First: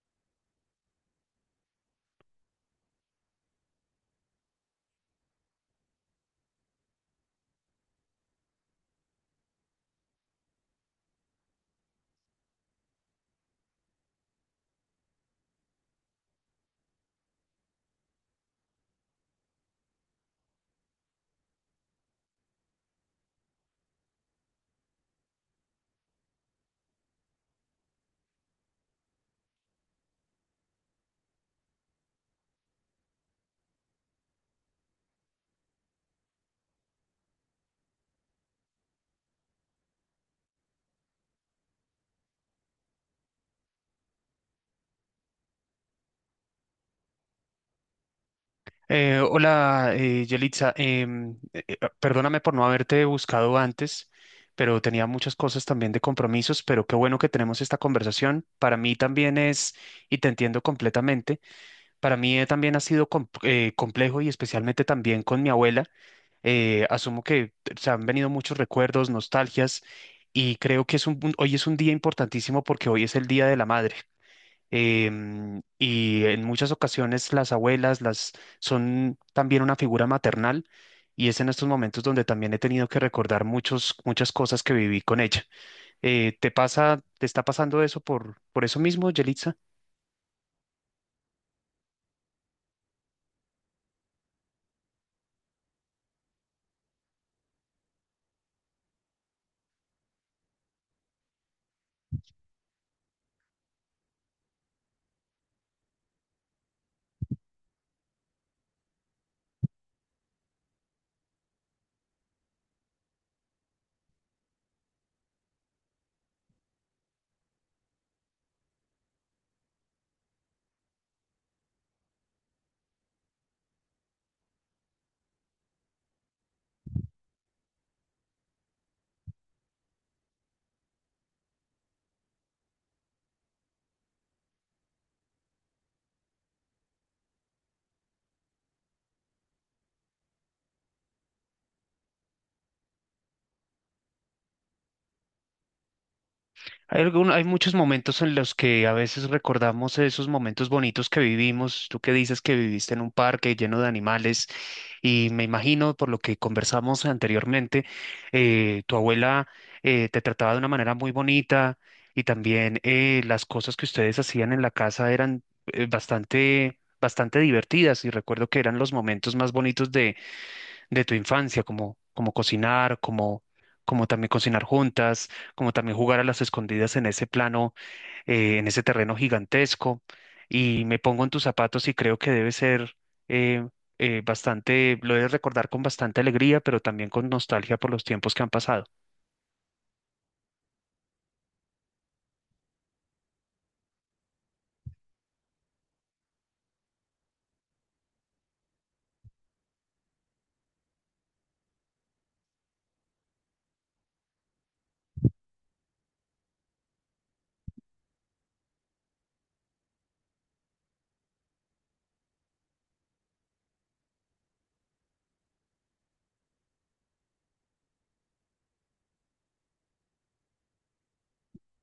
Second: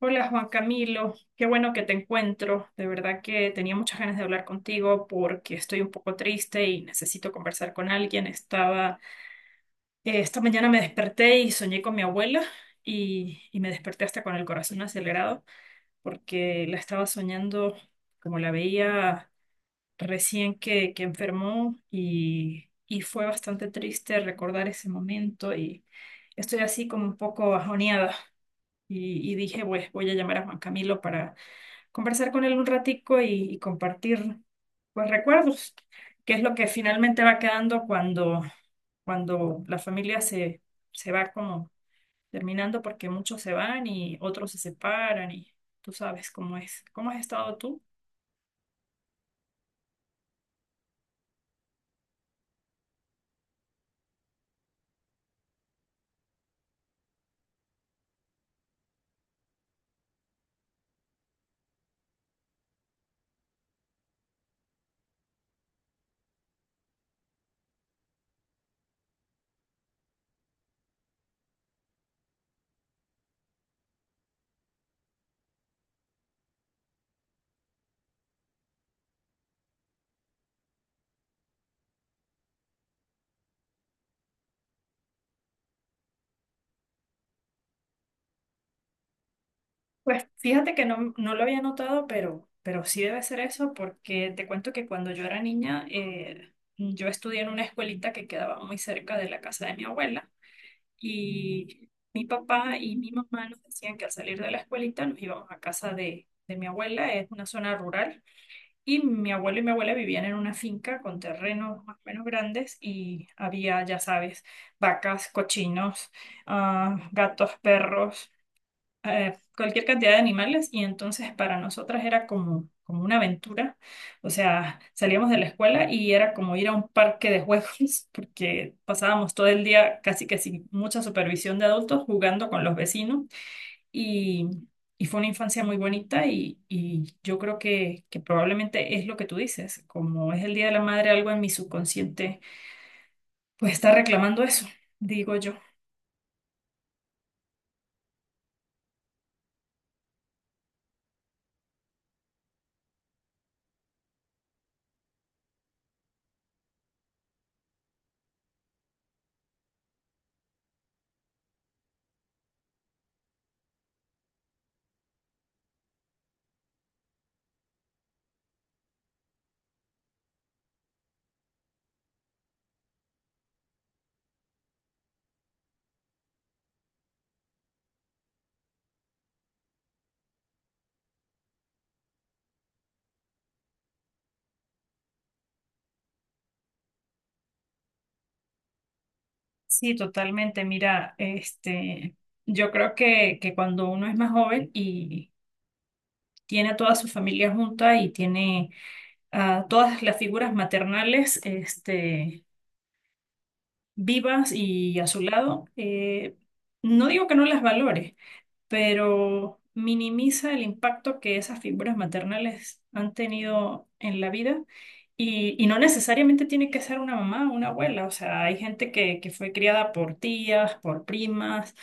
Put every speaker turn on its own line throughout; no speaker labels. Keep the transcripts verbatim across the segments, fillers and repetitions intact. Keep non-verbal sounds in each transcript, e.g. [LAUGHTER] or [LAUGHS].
Hola Juan Camilo, qué bueno que te encuentro. De verdad que tenía muchas ganas de hablar contigo porque estoy un poco triste y necesito conversar con alguien. Estaba, eh, esta mañana me desperté y soñé con mi abuela y, y me desperté hasta con el corazón acelerado porque la estaba soñando como la veía recién que, que enfermó y, y fue bastante triste recordar ese momento y estoy así como un poco bajoneada y, y dije, pues voy a llamar a Juan Camilo para conversar con él un ratico y, y compartir pues recuerdos, que es lo que finalmente va quedando cuando, cuando la familia se, se va como terminando porque muchos se van y otros se separan y tú sabes cómo es, cómo has estado tú.
Eh, hola, eh, Yelitza. Em, eh, eh, perdóname por no haberte buscado antes, pero tenía muchas cosas también de compromisos, pero qué bueno que tenemos esta conversación. Para mí también es, y te entiendo completamente, para mí eh, también ha sido com- eh, complejo y especialmente también con mi abuela. Eh, asumo que se han venido muchos recuerdos, nostalgias, y creo que es un, un- hoy es un día importantísimo porque hoy es el Día de la Madre, em, y en muchas ocasiones las abuelas las son también una figura maternal y es en estos momentos donde también he tenido que recordar muchos, muchas cosas que viví con ella. Eh, ¿te pasa, te está pasando eso por, por eso mismo, Yelitza?
Pues fíjate que no, no lo había notado, pero, pero sí debe ser eso porque te cuento que cuando yo era niña, eh, yo estudié en una escuelita que quedaba muy cerca de la casa de mi abuela. Y mi papá y mi mamá nos decían que al salir de la escuelita nos íbamos a casa de, de mi abuela, es una zona rural, y mi abuelo y mi abuela vivían en una finca con terrenos más o menos grandes y había, ya sabes, vacas, cochinos, ah, gatos, perros, eh, cualquier cantidad de animales y entonces para nosotras era como, como una aventura. O sea, salíamos de la escuela y era como ir a un parque de juegos [LAUGHS] porque pasábamos todo el día casi que sin mucha supervisión de adultos jugando con los vecinos y, y fue una infancia muy bonita y, y yo creo que, que probablemente es lo que tú dices, como es el Día de la Madre, algo en mi subconsciente pues está reclamando eso, digo yo.
Hay algún- hay muchos momentos en los que a veces recordamos esos momentos bonitos que vivimos. Tú que dices que viviste en un parque lleno de animales y me imagino por lo que conversamos anteriormente. Eh, tu abuela eh, te trataba de una manera muy bonita y también eh, las cosas que ustedes hacían en la casa eran eh, bastante, bastante divertidas y recuerdo que eran los momentos más bonitos de tu infancia, como, como cocinar, como, como también cocinar juntas, como también jugar a las escondidas en ese plano, eh, en ese terreno gigantesco. Y me pongo en tus zapatos y creo que debe ser eh, eh, bastante, lo debes recordar con bastante alegría, pero también con nostalgia por los tiempos que han pasado.
Sí, totalmente. Mira, este, yo creo que, que cuando uno es más joven y tiene a toda su familia junta y tiene a todas las figuras maternales, este, vivas y a su lado, eh, no digo que no las valore, pero minimiza el impacto que esas figuras maternales han tenido en la vida. Y, y no necesariamente tiene que ser una mamá o una abuela, o sea, hay gente que, que fue criada por tías, por primas,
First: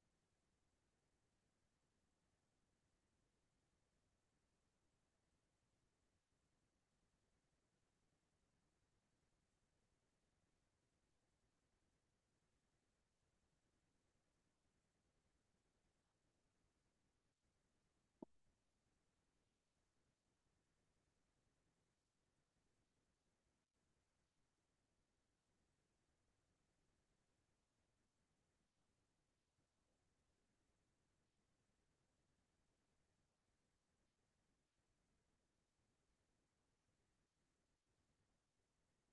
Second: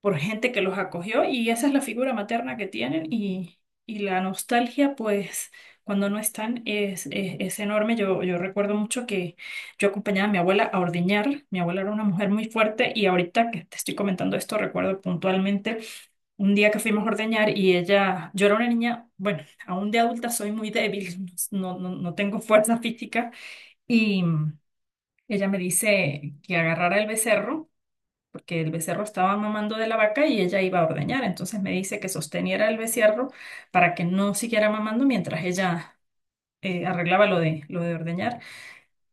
por gente que los acogió y esa es la figura materna que tienen y, y la nostalgia, pues cuando no están es, es, es enorme. Yo, yo recuerdo mucho que yo acompañaba a mi abuela a ordeñar. Mi abuela era una mujer muy fuerte y ahorita que te estoy comentando esto, recuerdo puntualmente un día que fuimos a ordeñar y ella, yo era una niña, bueno, aún de adulta soy muy débil, [LAUGHS] no, no, no tengo fuerza física y... Ella me dice que agarrara el becerro porque el becerro estaba mamando de la vaca y ella iba a ordeñar. Entonces me dice que sosteniera el becerro para que no siguiera mamando mientras ella eh, arreglaba lo de, lo de ordeñar.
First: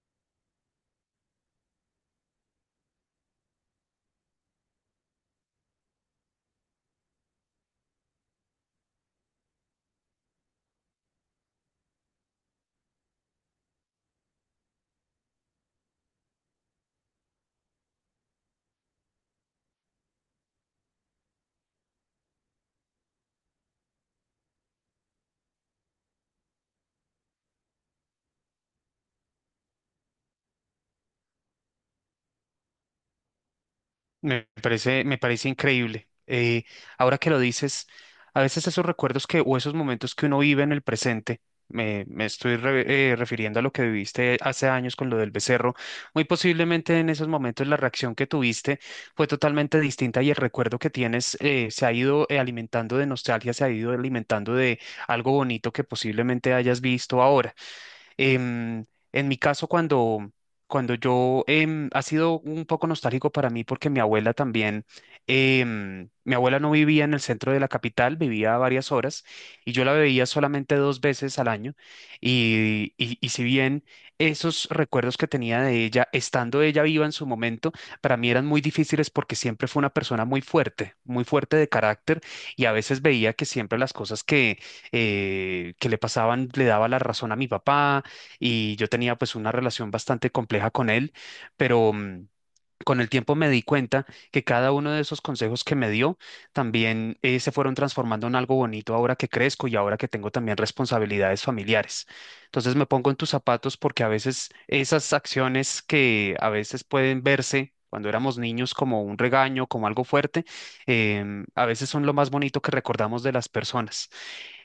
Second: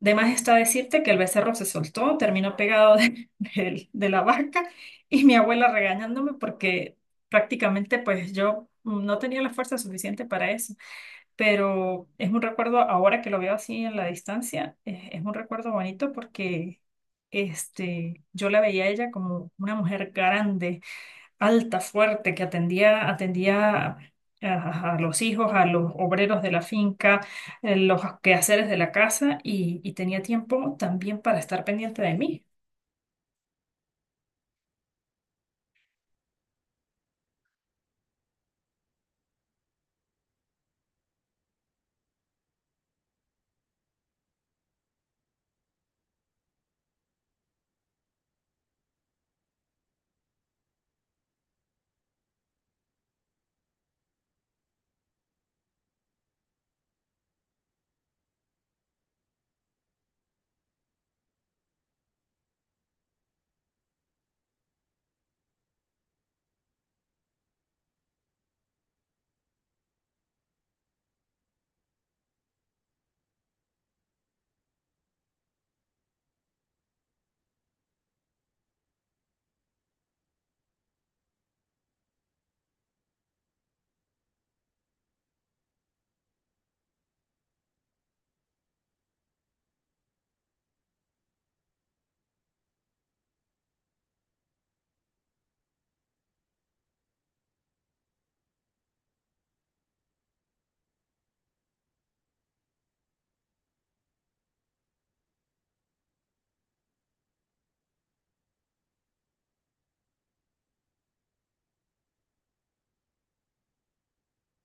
De más está decirte que el becerro se soltó, terminó pegado de, [LAUGHS] del- de la vaca y mi abuela regañándome porque prácticamente pues yo no tenía la fuerza suficiente para eso. Pero es un recuerdo, ahora que lo veo así en la distancia, eh, es un recuerdo bonito porque este, yo la veía a ella como una mujer grande, alta, fuerte, que atendía, atendía a, a los hijos, a los obreros de la finca, eh, los quehaceres de la casa y, y tenía tiempo también para estar pendiente de mí.
Me parece, me parece increíble. Eh, ahora que lo dices, a veces esos recuerdos que o esos momentos que uno vive en el presente, me, me estoy re- eh, refiriendo a lo que viviste hace años con lo del becerro, muy posiblemente en esos momentos la reacción que tuviste fue totalmente distinta y el recuerdo que tienes eh, se ha ido eh, alimentando de nostalgia, se ha ido alimentando de algo bonito que posiblemente hayas visto ahora. Em, en mi caso, cuando, cuando yo em, ha sido un poco nostálgico para mí porque mi abuela también, em, mi abuela no vivía en el centro de la capital, vivía a varias horas y yo la veía solamente dos veces al año. Y, y, y si bien esos recuerdos que tenía de ella, estando ella viva en su momento, para mí eran muy difíciles porque siempre fue una persona muy fuerte, muy fuerte de carácter y a veces veía que siempre las cosas que, eh, que le pasaban le daba la razón a mi papá y yo tenía pues una relación bastante compleja con él, pero... mm, con el tiempo me di cuenta que cada uno de esos consejos que me dio también eh, se fueron transformando en algo bonito ahora que crezco y ahora que tengo también responsabilidades familiares. Entonces me pongo en tus zapatos porque a veces esas acciones que a veces pueden verse cuando éramos niños como un regaño, como algo fuerte, em, a veces son lo más bonito que recordamos de las personas.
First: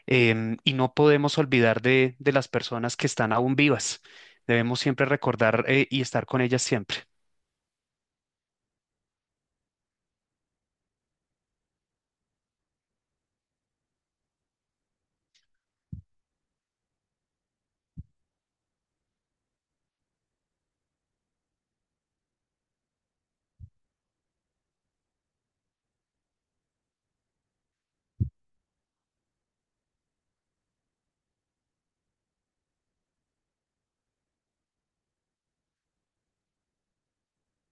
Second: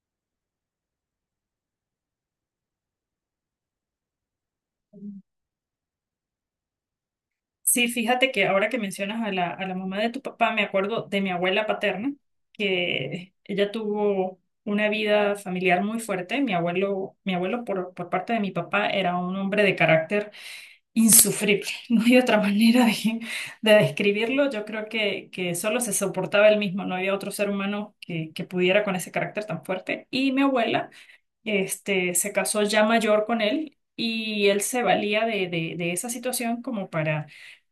Em, y no podemos olvidar de, de las personas que están aún vivas. Debemos siempre recordar, eh, y estar con ellas siempre.
Sí, fíjate que ahora que mencionas a la, a la mamá de tu papá, me acuerdo de mi abuela paterna, que ella tuvo una vida familiar muy fuerte. Mi abuelo, mi abuelo por, por parte de mi papá era un hombre de carácter insufrible. [LAUGHS] No hay otra manera de, de describirlo. Yo creo que, que solo se soportaba él mismo, no había otro ser humano que, que pudiera con ese carácter tan fuerte. Y mi abuela, este, se casó ya mayor con él y él se valía de, de, de esa situación como para,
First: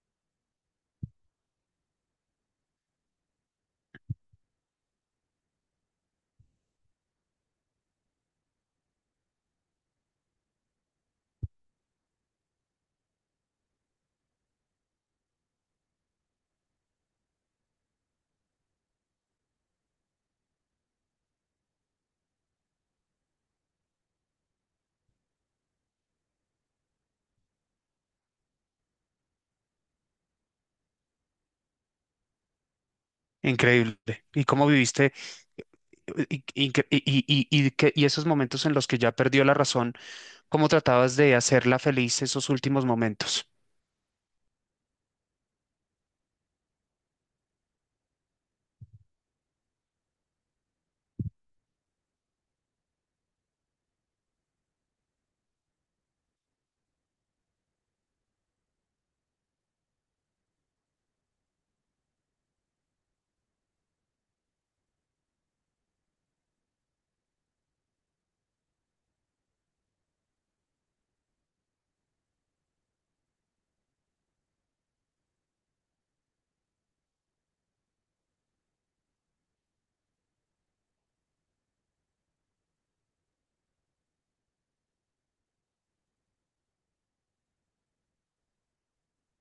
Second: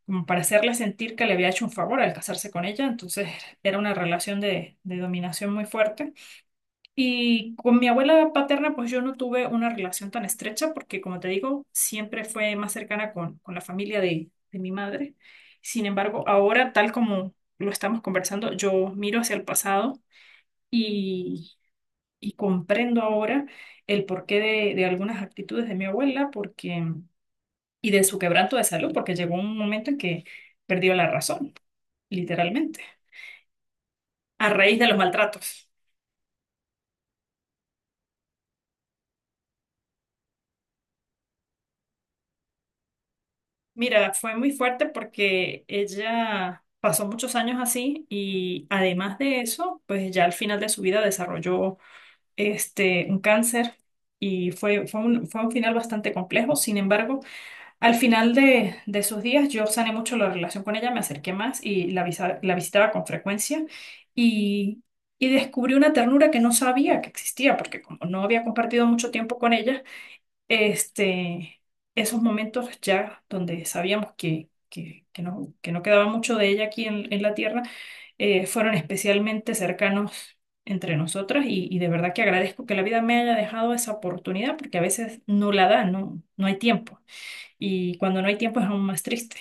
como para hacerle sentir que le había hecho un favor al casarse con ella. Entonces era una relación de, de dominación muy fuerte. Y con mi abuela paterna, pues yo no tuve una relación tan estrecha porque, como te digo, siempre fue más cercana con, con la familia de, de mi madre. Sin embargo, ahora, tal como lo estamos conversando, yo miro hacia el pasado y, y comprendo ahora el porqué de, de algunas actitudes de mi abuela porque, y de su quebranto de salud, porque llegó un momento en que perdió la razón, literalmente,
Increíble. ¿Y
a
cómo
raíz de los
viviste?
maltratos.
Y, y, y, y- y que- y esos momentos en los que ya perdió la razón, ¿cómo tratabas de hacerla feliz esos últimos momentos?
Mira, fue muy fuerte porque ella pasó muchos años así y además de eso, pues ya al final de su vida desarrolló este un cáncer y fue, fue un, fue un final bastante complejo. Sin embargo, al final de, de sus días yo sané mucho la relación con ella, me acerqué más y la, visa- la visitaba con frecuencia y, y descubrí una ternura que no sabía que existía porque como no había compartido mucho tiempo con ella, este, esos momentos ya donde sabíamos que, que, que no, que no quedaba mucho de ella aquí en, en la tierra, eh, fueron especialmente cercanos entre nosotras y, y de verdad que agradezco que la vida me haya dejado esa oportunidad porque a veces no la da, no, no hay tiempo y cuando no hay tiempo es aún más triste.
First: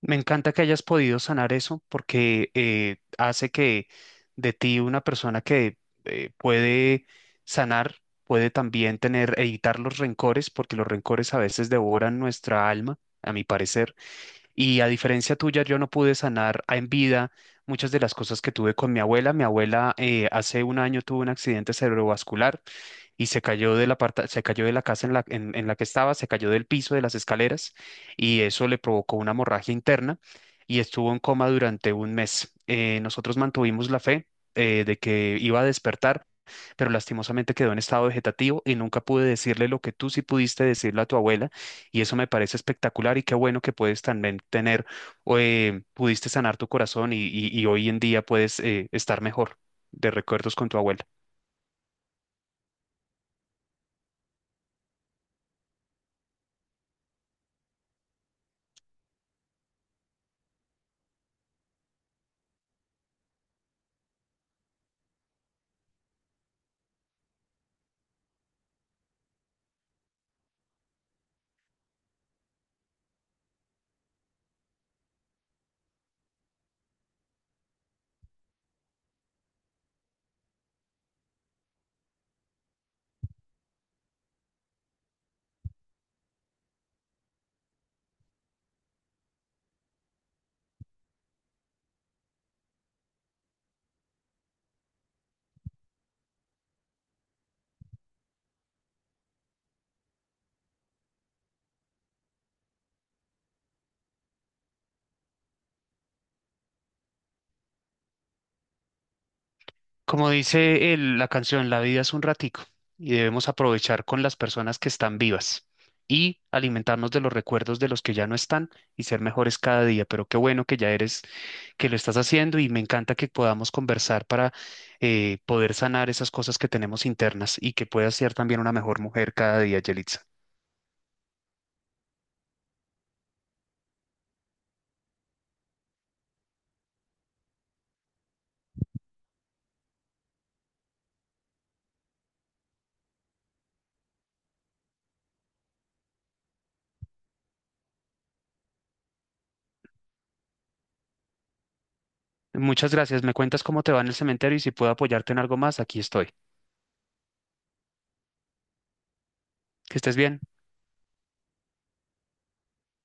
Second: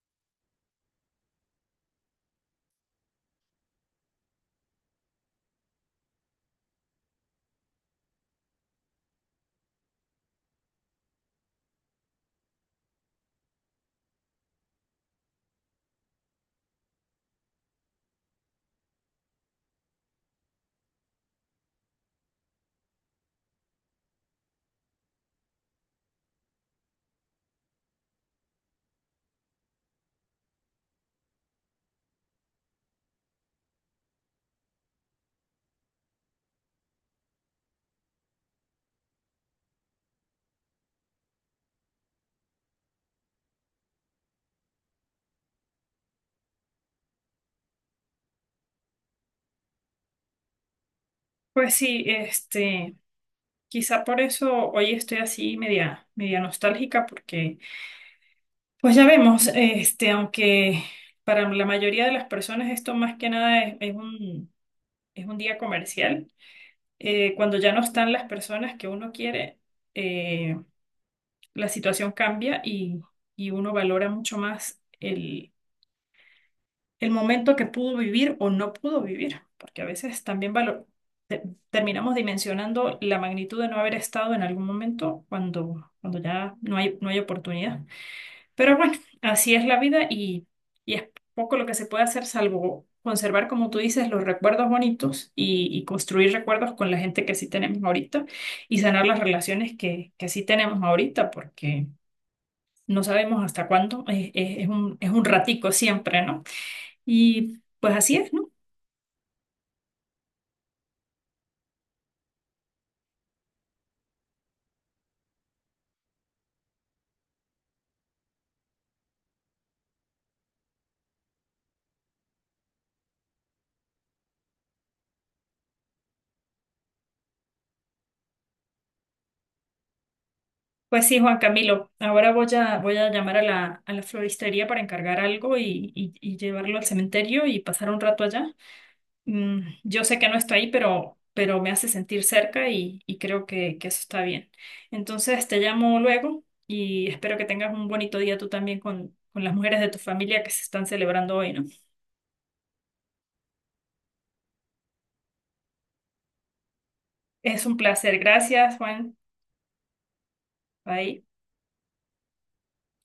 Me encanta que hayas podido sanar eso porque eh, hace que de ti una persona que eh, puede sanar, puede también tener, evitar los rencores, porque los rencores a veces devoran nuestra alma, a mi parecer. Y a diferencia tuya, yo no pude sanar a- en vida muchas de las cosas que tuve con mi abuela. Mi abuela eh, hace un año tuvo un accidente cerebrovascular y se cayó de la parta- se cayó de la casa en la, en, en la que estaba, se cayó del piso de las escaleras y eso le provocó una hemorragia interna y estuvo en coma durante un mes. Eh, nosotros mantuvimos la fe eh, de que iba a despertar, pero lastimosamente quedó en estado vegetativo y nunca pude decirle lo que tú sí pudiste decirle a tu abuela y eso me parece espectacular y qué bueno que puedes también tener, eh, pudiste sanar tu corazón y, y- y hoy en día puedes eh, estar mejor de recuerdos con tu abuela.
Pues sí, este, quizá por eso hoy estoy así media, media nostálgica porque pues ya vemos, este, aunque para la mayoría de las personas esto más que nada es, es un, es un día comercial, eh, cuando ya no están las personas que uno quiere, eh, la situación cambia y, y uno valora mucho más el, el momento que pudo vivir o no pudo vivir, porque a veces también valo- te- terminamos dimensionando la magnitud de no haber estado en algún momento cuando, cuando ya no hay, no hay oportunidad. Pero bueno, así es la vida y, y es poco lo que se puede hacer salvo conservar, como tú dices, los recuerdos bonitos y, y construir recuerdos con la gente que sí tenemos ahorita y sanar las relaciones que, que sí tenemos ahorita porque no sabemos hasta cuándo, es, es- es un, es un ratico siempre, ¿no? Y pues así es, ¿no?
Como dice el- la canción, la vida es un ratico y debemos aprovechar con las personas que están vivas y alimentarnos de los recuerdos de los que ya no están y ser mejores cada día. Pero qué bueno que ya eres, que lo estás haciendo y me encanta que podamos conversar para eh, poder sanar esas cosas que tenemos internas y que puedas ser también una mejor mujer cada día, Yelitza.
Pues sí, Juan Camilo, ahora voy a, voy a llamar a la, a la floristería para encargar algo y, y y llevarlo al cementerio y pasar un rato allá. Mm, yo sé que no estoy ahí, pero, pero me hace sentir cerca y, y creo que, que eso está bien. Entonces te llamo luego y espero que tengas un bonito día tú también con, con las mujeres de tu familia que se están celebrando hoy, ¿no?
Muchas gracias. Me cuentas cómo te va en el cementerio y si puedo apoyarte en algo más, aquí estoy.
Es un placer. Gracias, Juan.
Que estés bien.
Bye.